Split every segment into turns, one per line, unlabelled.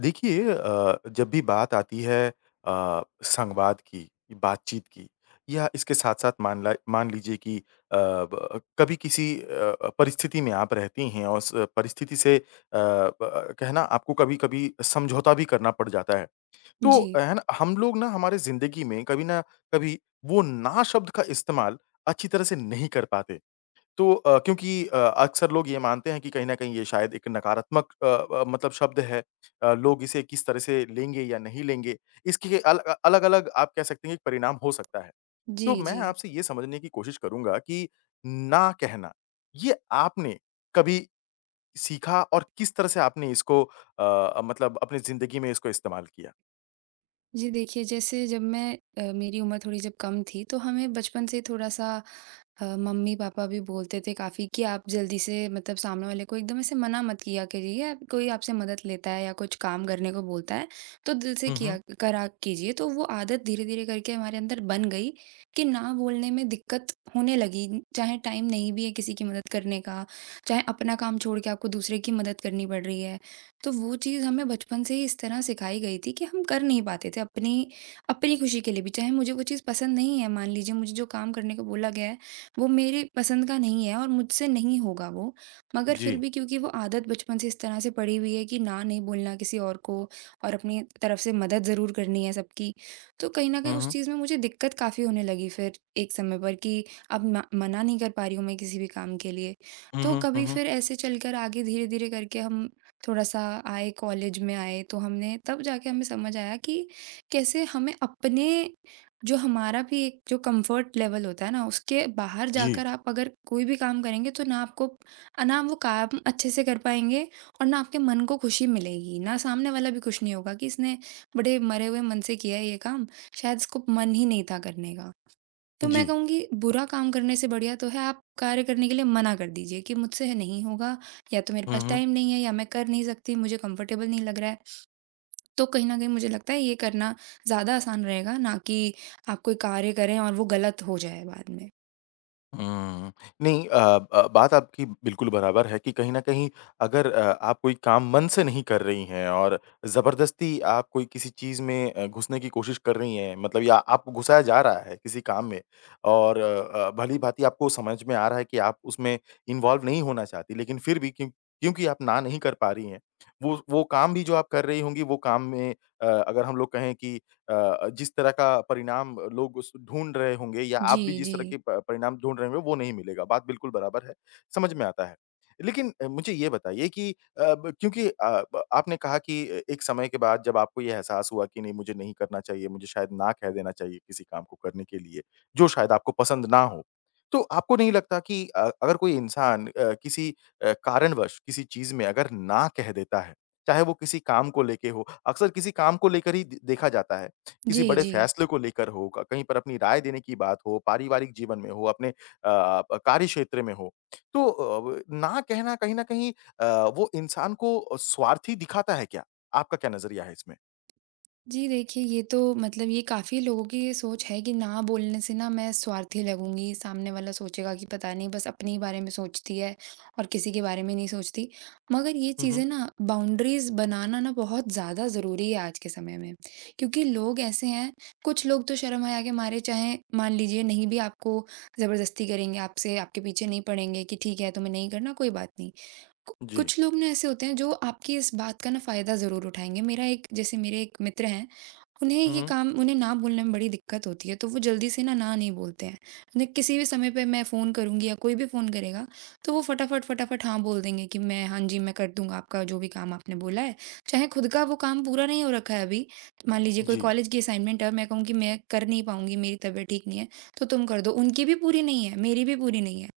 देखिए जब भी बात आती है संवाद की, बातचीत की या इसके साथ-साथ मान लीजिए कि ब कभी किसी परिस्थिति में आप रहती हैं और उस परिस्थिति से ब कहना आपको कभी-कभी समझौता भी करना पड़ जाता है। तो
जी,
है ना, हम लोग ना हमारे ज़िंदगी में कभी ना कभी वो ना शब्द का इस्तेमाल अच्छी तरह से नहीं कर पाते। क्योंकि अक्सर लोग ये मानते हैं कि कहीं न कहीं ये शायद एक नकारात्मक मतलब शब्द है। लोग इसे किस तरह से लेंगे या नहीं लेंगे, इसके अलग-अलग आप कह सकते हैं कि परिणाम हो सकता है।
जी,
तो मैं
जी।
आपसे ये समझने की कोशिश करूँगा कि ना कहना, ये आपने कभी सीखा और किस तरह से आपने इसको मतलब अपनी ज़िंदगी में इसको इस्तेमाल किया?
जी, देखिए, जैसे जब मेरी उम्र थोड़ी जब कम थी, तो हमें बचपन से थोड़ा-सा मम्मी-पापा भी बोलते थे काफ़ी कि आप जल्दी से मतलब सामने वाले को एकदम ऐसे मना मत किया करिए, कोई आपसे मदद लेता है या कुछ काम करने को बोलता है, तो दिल से
हुँ,
किया
हुँ।
करा कीजिए। तो वो आदत धीरे-धीरे करके हमारे अंदर बन गई कि ना बोलने में दिक्कत होने लगी, चाहे टाइम नहीं भी है किसी की मदद करने का, चाहे अपना काम छोड़ के आपको दूसरे की मदद करनी पड़ रही है। तो वो चीज़ हमें बचपन से ही इस तरह सिखाई गई थी कि हम कर नहीं पाते थे अपनी अपनी खुशी के लिए भी। चाहे मुझे वो चीज़ पसंद नहीं है, मान लीजिए मुझे जो काम करने को बोला गया है, वो मेरे पसंद का नहीं है और मुझसे नहीं होगा वो। मगर फिर
जी।
भी क्योंकि वो आदत बचपन से इस तरह से पड़ी हुई है कि ना नहीं बोलना किसी और को और अपनी तरफ से मदद ज़रूर करनी है सबकी। तो कहीं न कहीं
हुँ,
उस
हुँ।
चीज़ में मुझे दिक्कत काफ़ी होने लगी फिर एक समय पर कि अब म मना नहीं कर पा रही हूँ मैं किसी भी काम के लिए।
हुँ,
तो
हुँ। हुँ,
कभी
हुँ।
फिर ऐसे चलकर आगे धीरे-धीरे करके हम थोड़ा-सा आए कॉलेज में आए, तो हमने तब जाके हमें समझ आया कि कैसे हमें अपने, जो हमारा भी एक जो कंफर्ट लेवल होता है ना, उसके बाहर
जी।
जाकर आप अगर कोई भी काम करेंगे, तो ना आपको ना आप वो काम अच्छे से कर पाएँगे, और ना आपके मन को खुशी मिलेगी, ना सामने वाला भी खुश नहीं होगा कि इसने बड़े मरे हुए मन से किया है ये काम, शायद इसको मन ही नहीं था करने का। तो मैं
जी।
कहूँगी, बुरा काम करने से बढ़िया तो है, आप कार्य करने के लिए मना कर दीजिए कि मुझसे है नहीं होगा, या तो मेरे
हुँ,
पास
हुँ।
टाइम नहीं है, या मैं कर नहीं सकती, मुझे कंफर्टेबल नहीं लग रहा है। तो कहीं न कहीं मुझे लगता है ये करना ज़्यादा आसान रहेगा, ना कि आप कोई कार्य करें और वो गलत हो जाए बाद में।
हुँ। नहीं, बात आपकी बिल्कुल बराबर है कि कहीं न कहीं अगर आप कोई काम मन से नहीं कर रही हैं और ज़बरदस्ती आप कोई किसी चीज़ में घुसने की कोशिश कर रही हैं मतलब या आपको घुसाया जा रहा है किसी काम में और भली-भाँति आपको समझ में आ रहा है कि आप उसमें इन्वॉल्व नहीं होना चाहती लेकिन फिर भी क्यों क्योंकि आप ना नहीं कर पा रही हैं, वो काम भी जो आप कर रही होंगी वो काम में अगर हम लोग कहें कि जिस तरह का परिणाम लोग उस ढूँढ रहे होंगे या
जी,
आप भी जिस
जी।
तरह के प परिणाम ढूँढ रहे होंगे वो नहीं मिलेगा, बात बिल्कुल बराबर है, समझ में आता है। लेकिन मुझे ये बताइए कि ब क्योंकि ब आपने कहा कि ए एक समय के बाद जब आपको ये एहसास हुआ कि नहीं मुझे नहीं करना चाहिए, मुझे शायद ना कह देना चाहिए किसी काम को करने के लिए, जो शायद आपको पसंद ना हो। तो आपको नहीं लगता कि अगर कोई इंसान किसी कारणवश किसी चीज़ में अगर ना कह देता है, चाहे वो किसी काम को लेके हो, अक्सर किसी काम को लेकर ही द देखा जाता है किसी
जी,
बड़े
जी।
फ़ैसले को लेकर हो, क कहीं पर अपनी राय देने की बात हो, पारिवारिक जीवन में हो, अपने प कार्य क्षेत्र में हो। तो ना कहना कहीं न कहीं अ, वो इंसान को स्वार्थी दिखाता है क्या? आपका क्या नज़रिया है इसमें?
जी, देखिए, ये तो मतलब ये काफ़ी लोगों की ये सोच है कि ना बोलने से ना मैं स्वार्थी लगूँगी, सामने वाला सोचेगा कि पता नहीं, बस अपने ही बारे में सोचती है और किसी के बारे में नहीं सोचती। मगर ये
हुँ, हुँ।
चीज़ें ना, बाउंड्रीज़ बनाना ना, बहुत ज़्यादा ज़रूरी है आज के समय में। क्योंकि लोग ऐसे हैं, कुछ लोग तो शर्म हया के मारे, चाहे मान लीजिए नहीं भी, आपको ज़बरदस्ती करेंगे, आपसे, आपके पीछे नहीं पड़ेंगे कि ठीक है, तुम्हें नहीं करना, कोई बात नहीं। कु
जी।
कुछ लोग ना ऐसे होते हैं जो आपकी इस बात का ना फ़ायदा ज़रूर उठाएँगे। मेरा एक जैसे मेरे एक मित्र हैं, उन्हें
हुँ,
ये
हुँ।
काम उन्हें ना बोलने में बड़ी दिक्कत होती है, तो वो जल्दी से ना, ना नहीं बोलते हैं। उन्हें किसी भी समय पे मैं फ़ोन करूँगी या कोई भी फ़ोन करेगा, तो वो फटाफट, फटाफट हाँ बोल देंगे कि मैं, हाँ जी, मैं कर दूँगा आपका जो भी काम आपने बोला है। चाहे खुद का वो काम पूरा नहीं हो रखा है अभी, मान लीजिए कोई
जी।
कॉलेज की असाइनमेंट है और मैं कहूँ कि मैं कर नहीं पाऊँगी, मेरी तबीयत ठीक नहीं है, तो तुम कर दो। उनकी भी पूरी नहीं है, मेरी भी पूरी नहीं है,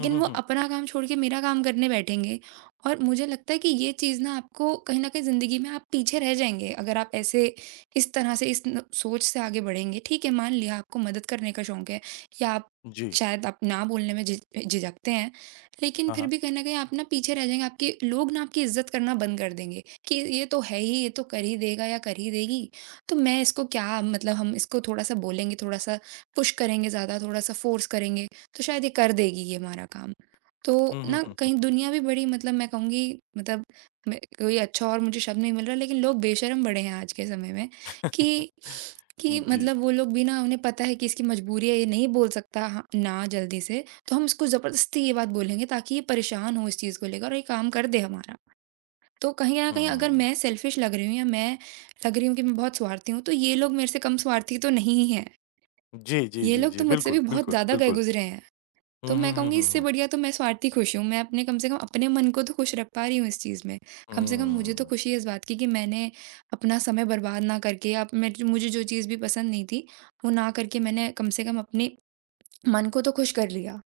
हुँ, हुँ,
वो
हुँ।
अपना काम छोड़ के मेरा काम करने बैठेंगे। और मुझे लगता है कि ये चीज़ ना, आपको कहीं न कहीं ज़िंदगी में आप पीछे रह जाएँगे, अगर आप ऐसे इस तरह से इस न सोच से आगे बढ़ेंगे। ठीक है, मान लिया आपको मदद करने का शौक है, या आप
जी।
शायद, आप ना बोलने में झिझकते हैं, लेकिन
हाँ,
फिर
हाँ।
भी कहीं न कहीं आप ना पीछे रह जाएँगे, आपके लोग ना आपकी इज़्ज़त करना बंद कर देंगे कि ये तो है ही, ये तो कर ही देगा या कर ही देगी, तो मैं इसको क्या, मतलब हम इसको थोड़ा-सा बोलेंगे, थोड़ा-सा पुश करेंगे ज़्यादा, थोड़ा-सा फ़ोर्स करेंगे, तो शायद ये कर देगी ये हमारा काम। तो
हुँ, हुँ,
ना,
हुँ, हुँ,
कहीं
हुँ।
दुनिया भी बड़ी, मतलब मैं कहूँगी, मतलब मैं कोई अच्छा, और मुझे शब्द नहीं मिल रहा, लेकिन लोग बेशर्म बड़े हैं आज के समय में, कि कि
जी।
मतलब वो लोग भी ना, उन्हें पता है कि इसकी मजबूरी है, ये नहीं बोल सकता ह ना जल्दी से, तो हम इसको ज़बरदस्ती ये बात बोलेंगे, ताकि ये परेशान हो इस चीज़ को लेकर और ये काम कर दे हमारा। तो कहीं न कहीं, अगर
हुँ।
मैं सेल्फिश लग रही हूँ, या मैं लग रही हूँ कि मैं बहुत स्वार्थी हूँ, तो ये लोग मेरे से कम स्वार्थी तो नहीं ही हैं।
जी, जी,
ये
जी,
लोग
जी।
तो मुझसे भी
बिल्कुल,
बहुत
बिल्कुल,
ज़्यादा गए
बिल्कुल।
गुज़रे हैं।
हुँ,
तो
हुँ,
मैं
हुँ,
कहूँगी,
हुँ,
इससे
हुँ।
बढ़िया तो मैं स्वार्थी खुश हूँ। मैं अपने, कम से कम अपने मन को तो खुश रख पा रही हूँ इस चीज़ में। कम से कम मुझे तो
हुँ।
खुशी है इस बात की कि मैंने अपना समय बर्बाद ना करके, अब मैं, मुझे जो चीज़ भी पसंद नहीं थी, वो ना करके, मैंने कम से कम अपने मन को तो खुश कर लिया।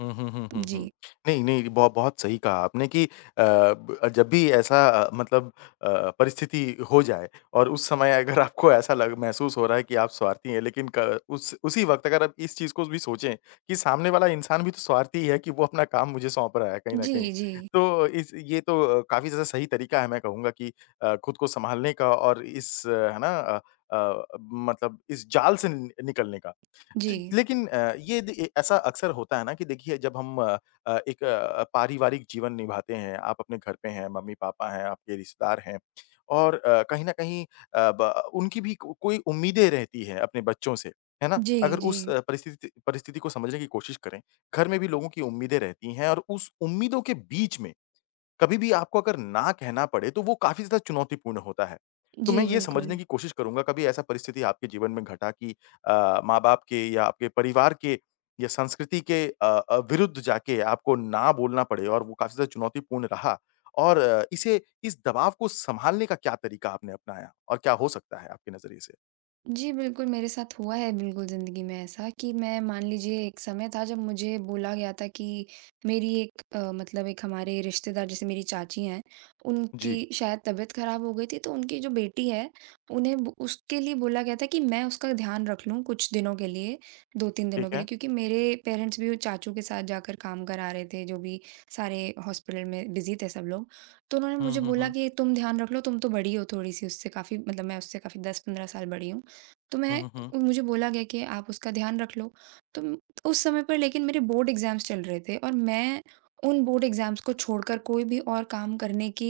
हुँ, हुँ, हुँ, हुँ,
जी।
हुँ। नहीं, नहीं, बहुत सही कहा आपने कि ब जब भी ऐसा मतलब अ, परिस्थिति हो जाए और उस समय अगर आपको ऐसा लग महसूस हो रहा है कि आप स्वार्थी हैं, लेकिन क उस उसी वक़्त अगर आप इस चीज़ को भी सोचें कि सामने वाला इंसान भी तो स्वार्थी ही है कि वो अपना काम मुझे सौंप रहा है कहीं न
जी,
कहीं।
जी।
तो इस ये तो काफ़ी ज़्यादा सही तरीका है मैं कहूँगा कि खुद को सँभालने का और इस अ, है ना अ अ, मतलब इस जाल से नि निकलने का।
जी।
च लेकिन ये दे ए ऐसा अक्सर होता है ना कि देखिए जब हम एक पारिवारिक जीवन निभाते हैं, आप अपने घर पे हैं, मम्मी-पापा हैं, आपके रिश्तेदार हैं और कहीं न कहीं ब उनकी भी को कोई उम्मीदें रहती हैं अपने बच्चों से, है ना?
जी,
अगर
जी।
उस
जी,
परिस्थिति परिस्थिति को समझने की कोशिश करें, घर में भी लोगों की उम्मीदें रहती हैं और उस उम्मीदों के बीच में कभी भी आपको अगर ना कहना पड़े, तो वो काफ़ी ज़्यादा चुनौतीपूर्ण होता है। तो
जी,
मैं ये
बिल्कुल।
समझने की कोशिश करूँगा कभी ऐसा परिस्थिति आपके जीवन में घटा कि माँ-बाप के या आपके परिवार के या संस्कृति के विरुद्ध जाके आपको ना बोलना पड़े और वो काफ़ी ज़्यादा चुनौतीपूर्ण रहा और इसे इस दबाव को सँभालने का क्या तरीका आपने अपनाया और क्या हो सकता है आपके नज़रिए से?
जी, बिल्कुल, मेरे साथ हुआ है, बिल्कुल ज़िंदगी में ऐसा कि मैं, मान लीजिए एक समय था जब मुझे बोला गया था कि मेरी मतलब, एक हमारे रिश्तेदार जैसे मेरी चाची हैं,
जी,
उनकी शायद तबीयत ख़राब हो गई थी, तो उनकी जो बेटी है, उन्हें ब उसके लिए बोला गया था कि मैं उसका ध्यान रख लूँ कुछ दिनों के लिए, 2-3 दिनों
ठीक
के
है।
लिए, क्योंकि मेरे पेरेंट्स भी वो चाचू के साथ जाकर काम करा रहे थे, जो भी, सारे हॉस्पिटल में बिज़ी थे सब लोग। तो उन्होंने
हुँ,
मुझे
हुँ,
बोला
हुँ।
कि तुम ध्यान रख लो, तुम तो बड़ी हो थोड़ी-सी उससे, काफ़ी, मतलब मैं उससे काफ़ी 10-15 साल बड़ी हूँ। तो
हुँ,
मैं
हुँ, हुँ।
मुझे बोला गया कि आप उसका ध्यान रख लो। तो म- उस समय पर लेकिन मेरे बोर्ड एग्ज़ाम्स चल रहे थे, और मैं उन बोर्ड एग्ज़ाम्स को छोड़कर कोई भी और काम करने की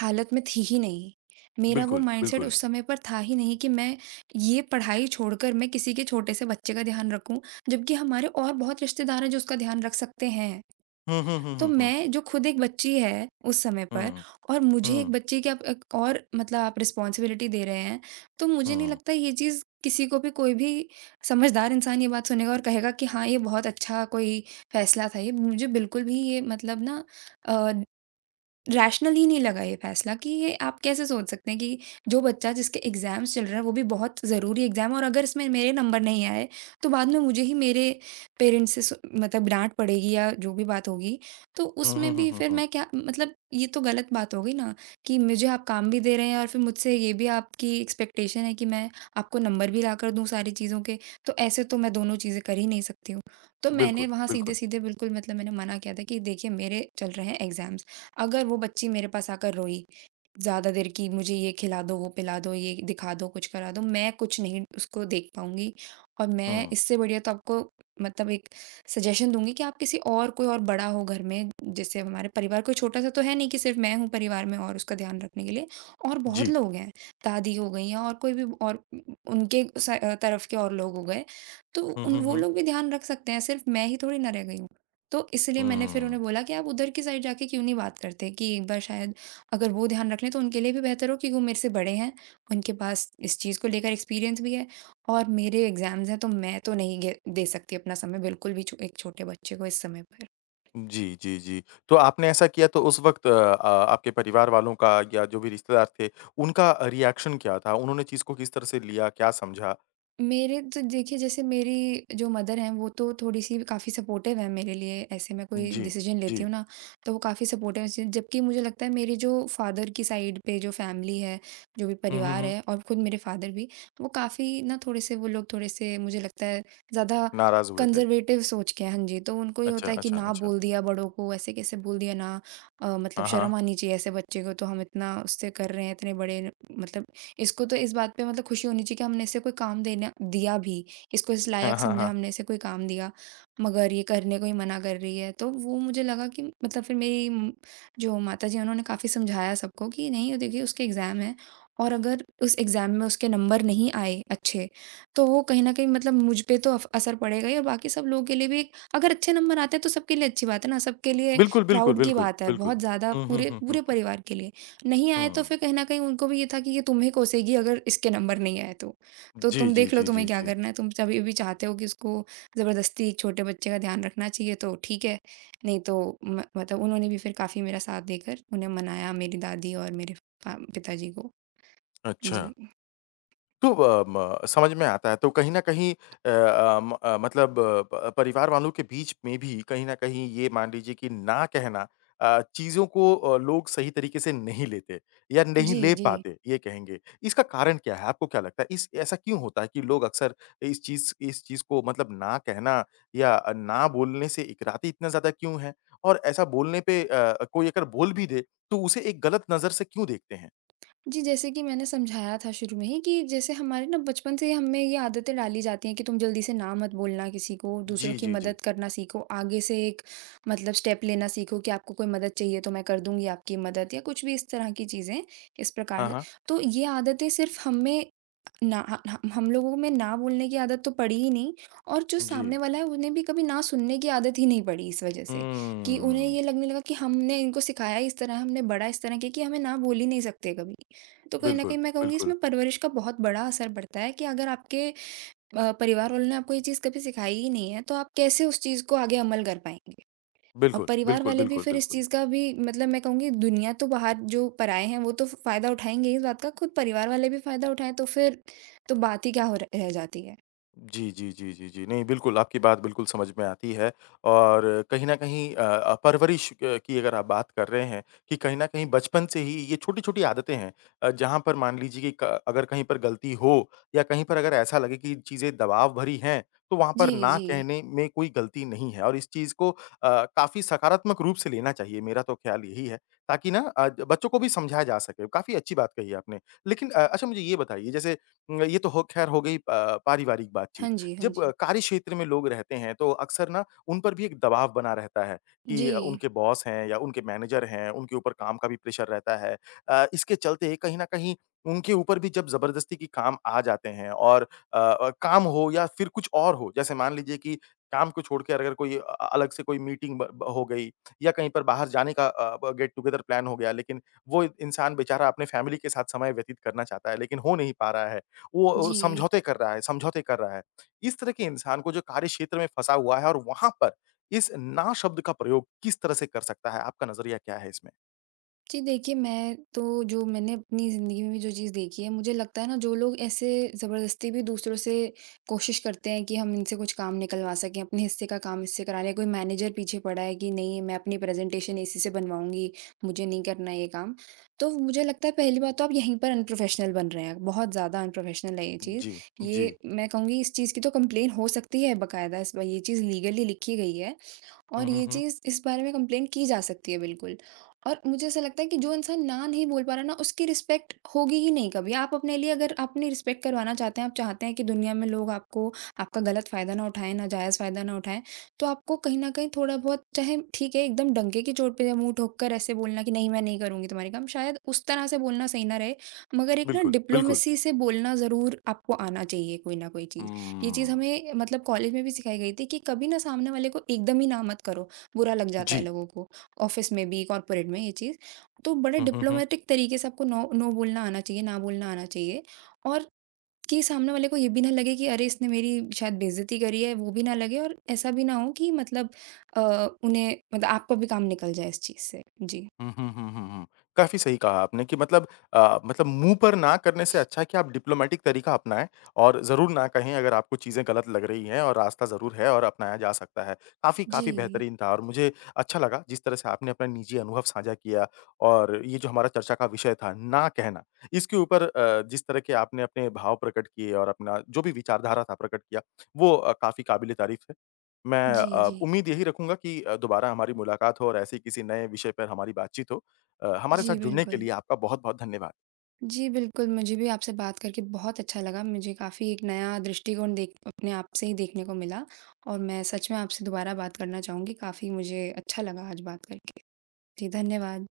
हालत में थी ही नहीं। मेरा वो
बिल्कुल,
माइंडसेट
बिल्कुल।
उस समय पर था ही नहीं कि मैं ये पढ़ाई छोड़कर मैं किसी के छोटे से बच्चे का ध्यान रखूँ, जबकि हमारे और बहुत रिश्तेदार हैं जो उसका ध्यान रख सकते हैं।
हुँ, हुँ, हुँ,
तो
हुँ, हुँ।
मैं जो खुद एक बच्ची है उस समय पर,
हुँ,
और
हुँ,
मुझे एक
हुँ,
बच्चे की आप एक और, मतलब आप रिस्पॉन्सिबिलिटी दे रहे हैं, तो मुझे नहीं
हुँ।
लगता ये चीज़ किसी को भी, कोई भी समझदार इंसान ये बात सुनेगा और कहेगा कि हाँ, ये बहुत अच्छा कोई फैसला था ये। मुझे बिल्कुल भी ये, मतलब ना अ, रैशनल ही नहीं लगा ये फ़ैसला कि ये आप कैसे सोच सकते हैं कि जो बच्चा जिसके एग्ज़ाम्स चल रहे हैं, वो भी बहुत ज़रूरी एग्ज़ाम है, और अगर इसमें मेरे नंबर नहीं आए, तो बाद में मुझे ही मेरे पेरेंट्स से सु मतलब डाँट पड़ेगी या जो भी बात होगी। तो
हुँ, हुँ,
उसमें
हुँ,
भी
हुँ,
फिर
हुँ।
मैं क्या, मतलब ये तो गलत बात हो गई ना कि मुझे आप काम भी दे रहे हैं और फिर मुझसे ये भी आपकी एक्सपेक्टेशन है कि मैं आपको नंबर भी लाकर दूँ सारी चीज़ों के, तो ऐसे तो मैं दोनों चीज़ें कर ही नहीं सकती हूँ। तो मैंने
बिल्कुल।
वहाँ
बिल्कुल,
सीधे-सीधे बिल्कुल, मतलब मैंने मना किया था कि देखिए मेरे चल रहे हैं एग्ज़ाम्स। अगर वो बच्ची मेरे पास आकर रोई, ज़्यादा देर की, मुझे ये खिला दो, वो पिला दो, ये दिखा दो, कुछ करा दो, मैं कुछ नहीं उसको देख पाऊँगी, और मैं,
हुँ।
इससे बढ़िया तो आपको, मतलब एक सजेशन दूँगी कि आप किसी और, कोई और बड़ा हो घर में, जैसे हमारे परिवार कोई छोटा-सा तो है नहीं कि सिर्फ़ मैं हूँ परिवार में और उसका ध्यान रखने के लिए और बहुत
जी।
लोग हैं, दादी हो गई हैं और कोई भी और तरफ के और लोग हो गए, तो
हुँ,
उन
हुँ,
वो
हुँ।
लोग भी ध्यान रख सकते हैं, सिर्फ़ मैं ही थोड़ी ना रह गई हूँ। तो इसलिए मैंने फिर
हुँ।
उन्हें बोला कि आप उधर की साइड जाके क्यों नहीं बात करते, कि एक बार शायद अगर वो ध्यान रख लें तो उनके लिए भी बेहतर हो, क्योंकि वो मेरे से बड़े हैं, उनके पास इस चीज़ को लेकर एक्सपीरियंस भी है, और मेरे एग्ज़ाम्स हैं, तो मैं तो नहीं गे दे सकती अपना समय बिल्कुल भी, छो एक छोटे बच्चे को इस समय पर।
जी, जी, जी। तो आपने ऐसा किया तो उस वक़्त आपके परिवार वालों का या जो भी रिश्तेदार थे, उनका रिएक्शन क्या था? उन्होंने चीज़ को किस तरह से लिया, क्या समझा?
मेरे तो देखिए, जैसे मेरी जो मदर हैं वो तो थोड़ी-सी, काफ़ी सपोर्टिव हैं मेरे लिए, ऐसे मैं कोई
जी,
डिसीजन
जी।
लेती हूँ ना, तो वो काफ़ी सपोर्टिव हैं। जबकि मुझे लगता है मेरी जो फादर की साइड पे जो फैमिली है, जो भी
हुँ, हुँ,
परिवार
हुँ।
है और खुद मेरे फादर भी, वो काफ़ी ना थोड़े-से, वो लोग थोड़े-से मुझे लगता है ज़्यादा
नाराज़ हुए थे।
कंज़र्वेटिव सोच के हैं। हाँ जी, तो उनको ये
अच्छा,
होता है कि
अच्छा,
ना
अच्छा।
बोल दिया बड़ों को, ऐसे कैसे बोल दिया ना। मतलब
हाँ, हाँ।
शर्म आनी चाहिए, ऐसे बच्चे को तो हम इतना उससे कर रहे हैं, इतने बड़े, मतलब इसको तो इस बात पे मतलब खुशी होनी चाहिए कि हमने इसे कोई काम देना दिया भी, इसको इस
हाँ,
लायक
हाँ,
समझा,
हाँ।
हमने इसे कोई काम दिया, मगर ये करने को ही मना कर रही है। तो वो मुझे लगा कि मतलब फिर मेरी जो माताजी हैं उन्होंने काफ़ी समझाया सबको कि नहीं, देखिए, उसके एग्ज़ाम हैं और अगर उस एग्ज़ाम में उसके नंबर नहीं आए अच्छे, तो वो कहीं न कहीं मतलब मुझ पे तो अफ असर पड़ेगा ही, और बाकी सब लोगों के लिए भी अगर अच्छे नंबर आते हैं तो सबके लिए अच्छी बात है ना, सबके लिए
बिल्कुल, बिल्कुल,
प्राउड की
बिल्कुल,
बात है,
बिल्कुल।
बहुत ज़्यादा
हुँ, हुँ,
पूरे
हुँ, हुँ,
पूरे
हुँ।
परिवार के लिए। नहीं आए तो
हुँ।
फिर कहीं न कहीं उनको भी ये था कि ये तुम्हें कोसेगी अगर इसके नंबर नहीं आए तो। तो
जी,
तुम
जी,
देख लो
जी, जी,
तुम्हें क्या
जी।
करना है, तुम तभी भी चाहते हो कि उसको ज़बरदस्ती एक छोटे बच्चे का ध्यान रखना चाहिए तो ठीक है, नहीं तो म मतलब उन्होंने भी फिर काफ़ी मेरा साथ देकर उन्हें मनाया, मेरी दादी और मेरे पा पिताजी को।
अच्छा।
जी।
तो अ, म समझ में आता है। तो कहीं न कहीं मतलब प परिवार वालों के बीच में भी कहीं न कहीं ये मान लीजिए कि ना कहना चीज़ों को लोग सही तरीके से नहीं लेते या नहीं
जी,
ले
जी।
पाते, ये कहेंगे। इसका कारण क्या है? आपको क्या लगता है? इस ऐसा क्यों होता है कि लोग अक्सर इस चीज़ को मतलब ना कहना या ना बोलने से इकराते इतना ज़्यादा क्यों हैं? और ऐसा बोलने पे कोई अगर बोल भी दे, तो उसे एक गलत नज़र से क्यों देखते हैं?
जी, जैसे कि मैंने समझाया था शुरू में ही कि जैसे हमारे ना बचपन से ही हमें ये आदतें डाली जाती हैं कि तुम जल्दी से ना मत बोलना किसी को, दूसरों
जी,
की
जी, जी।
मदद करना सीखो, आगे से एक मतलब स्टेप लेना सीखो कि आपको कोई मदद चाहिए तो मैं कर दूँगी आपकी मदद, या कुछ भी इस तरह की चीज़ें, इस प्रकार
हाँ,
से।
हाँ।
तो ये आदतें सिर्फ़ हमें ना ह ह हम लोगों में ना बोलने की आदत तो पड़ी ही नहीं, और जो
जी।
सामने वाला है उन्हें भी कभी ना सुनने की आदत ही नहीं पड़ी इस वज़ह से, कि उन्हें
हुँ।
ये लगने लगा कि हमने इनको सिखाया इस तरह, हमने बड़ा इस तरह किया कि हमें ना बोल ही नहीं सकते कभी। तो कहीं न
बिल्कुल,
कहीं मैं कहूँगी
बिल्कुल,
इसमें परवरिश का बहुत बड़ा असर पड़ता है कि अगर आपके परिवार वालों ने आपको ये चीज़ कभी सिखाई ही नहीं है, तो आप कैसे उस चीज़ को आगे अमल कर पाएँगे? और
बिल्कुल,
परिवार
बिल्कुल,
वाले भी
बिल्कुल,
फिर इस
बिल्कुल।
चीज़ का भी मतलब, मैं कहूँगी, दुनिया तो बाहर जो पराए हैं वो तो फ़ायदा उठाएँगे ही इस बात का, खुद परिवार वाले भी फ़ायदा उठाएँ तो फिर तो बात ही क्या हो रह रह जाती है।
जी, जी, जी, जी, जी। नहीं, बिल्कुल, आपकी बात बिल्कुल समझ में आती है और कहीं न कहीं परवरिश क की अगर आप बात कर रहे हैं कि कहीं न कहीं बचपन से ही ये छोटी-छोटी आदतें हैं जहाँ पर मान लीजिए कि क अगर कहीं पर गलती हो या कहीं पर अगर ऐसा लगे कि चीज़ें दबाव भरी हैं, तो वहाँ
जी,
पर ना
जी।
कहने में कोई गलती नहीं है और इस चीज़ को काफ़ी सकारात्मक रूप से लेना चाहिए, मेरा तो ख़्याल यही है, ताकि ना बच्चों को भी समझाया जा सके। काफ़ी अच्छी बात कही आपने। लेकिन अच्छा मुझे ये बताइए जैसे ये तो हो खैर हो गई पारिवारिक बातचीत।
हाँ जी, हाँ
जब
जी।
कार्य क्षेत्र में लोग रहते हैं तो अक्सर ना उन पर भी एक दबाव बना रहता है कि
जी,
उनके बॉस हैं या उनके मैनेजर हैं, उनके ऊपर काम का भी प्रेशर रहता है। इसके चलते कहीं न कहीं उनके ऊपर भी जब ज़बरदस्ती के काम आ जाते हैं और काम हो या फिर कुछ और हो, जैसे मान लीजिए कि काम को छोड़ के अगर कोई अलग से कोई मीटिंग ब ब हो गई या कहीं पर बाहर जाने का ब गेट टुगेदर प्लान हो गया, लेकिन वो इंसान बेचारा अपने फैमिली के साथ समय व्यतीत करना चाहता है, लेकिन हो नहीं पा रहा है। वो
जी।
समझौते कर रहा है। इस तरह के इंसान को जो कार्य क्षेत्र में फँसा हुआ है और वहाँ पर इस ना शब्द का प्रयोग किस तरह से कर सकता है? आपका नज़रिया क्या है इसमें?
जी, देखिए, मैं तो जो मैंने अपनी ज़िंदगी में भी जो चीज़ देखी है, मुझे लगता है ना, जो लोग ऐसे ज़बरदस्ती भी दूसरों से कोशिश करते हैं कि हम इनसे कुछ काम निकलवा सकें, अपने हिस्से का काम इससे करा लें, कोई मैनेजर पीछे पड़ा है कि नहीं मैं अपनी प्रेज़ेंटेशन इसी से बनवाऊँगी, मुझे नहीं करना ये काम। तो मुझे लगता है पहली बात तो आप यहीं पर अनप्रोफ़ेशनल बन रहे हैं, बहुत ज़्यादा अनप्रोफ़ेशनल है ये चीज़।
जी, जी।
ये मैं कहूँगी इस चीज़ की तो कंप्लेन हो सकती है बकायदा, इस ब ये चीज़ लीगली लिखी गई है।
हुँ,
और
हुँ,
ये
हुँ।
चीज़ इस बारे में कंप्लेन की जा सकती है बिल्कुल। और मुझे ऐसा लगता है कि जो इंसान ना नहीं बोल पा रहा ना, उसकी रिस्पेक्ट होगी ही नहीं कभी। आप अपने लिए अगर अपनी रिस्पेक्ट करवाना चाहते हैं, आप चाहते हैं कि दुनिया में लोग आपको, आपका गलत फ़ायदा ना उठाएँ, नाजायज़ फ़ायदा ना उठाएँ, तो आपको कहीं न कहीं थोड़ा बहुत, चाहे ठीक है एकदम डंके की चोट पे या मुँह ठोक कर, ऐसे बोलना कि नहीं मैं नहीं करूँगी तुम्हारे काम, शायद उस तरह से बोलना सही ना रहे। मगर एक ना
बिल्कुल, बिल्कुल।
डिप्लोमेसी से बोलना ज़रूर आपको आना चाहिए, कोई ना कोई चीज़। ये चीज़
हुँ।
हमें मतलब कॉलेज में भी सिखाई गई थी कि कभी ना सामने वाले को एकदम ही ना मत करो, बुरा लग जाता है
जी।
लोगों को। ऑफ़िस में भी, कॉर्पोरेट में ये चीज़। तो बड़े
हुँ, हुँ, हुँ।
डिप्लोमैटिक तरीके से आपको नो नो बोलना आना चाहिए, ना बोलना आना चाहिए, और कि सामने वाले को ये भी ना लगे कि अरे इसने मेरी शायद बेइज़्ज़ती करी है, वो भी ना लगे, और ऐसा भी ना हो कि मतलब अ, उन्हें मतलब आपका भी काम निकल जाए इस चीज़ से। जी।
हुँ, हुँ, हुँ, हुँ, हुँ। काफ़ी सही कहा आपने कि मतलब मतलब मुँह पर ना करने से अच्छा है कि आप डिप्लोमैटिक तरीका अपनाएँ और ज़रूर ना कहें अगर आपको चीज़ें गलत लग रही हैं और रास्ता ज़रूर है और अपनाया जा सकता है। काफ़ी काफ़ी
जी।
बेहतरीन था और मुझे अच्छा लगा जिस तरह से आपने अपना निजी अनुभव साझा किया और ये जो हमारा चर्चा का विषय था ना कहना, इसके ऊपर जिस तरह के आपने अपने भाव प्रकट किए और अपना जो भी विचारधारा था प्रकट किया, वो काफ़ी काबिल-ए-तारीफ़ है। मैं
जी, जी।
उम्मीद यही रखूँगा कि दोबारा हमारी मुलाकात हो और ऐसे ही किसी नए विषय पर हमारी बातचीत हो। हमारे साथ
जी,
जुड़ने के
बिल्कुल।
लिए आपका बहुत-बहुत धन्यवाद।
जी, बिल्कुल, मुझे भी आपसे बात करके बहुत अच्छा लगा। मुझे काफ़ी एक नया दृष्टिकोण देख अपने आप से ही देखने को मिला, और मैं सच में आपसे दोबारा बात करना चाहूँगी। काफ़ी मुझे अच्छा लगा आज बात करके। जी, धन्यवाद।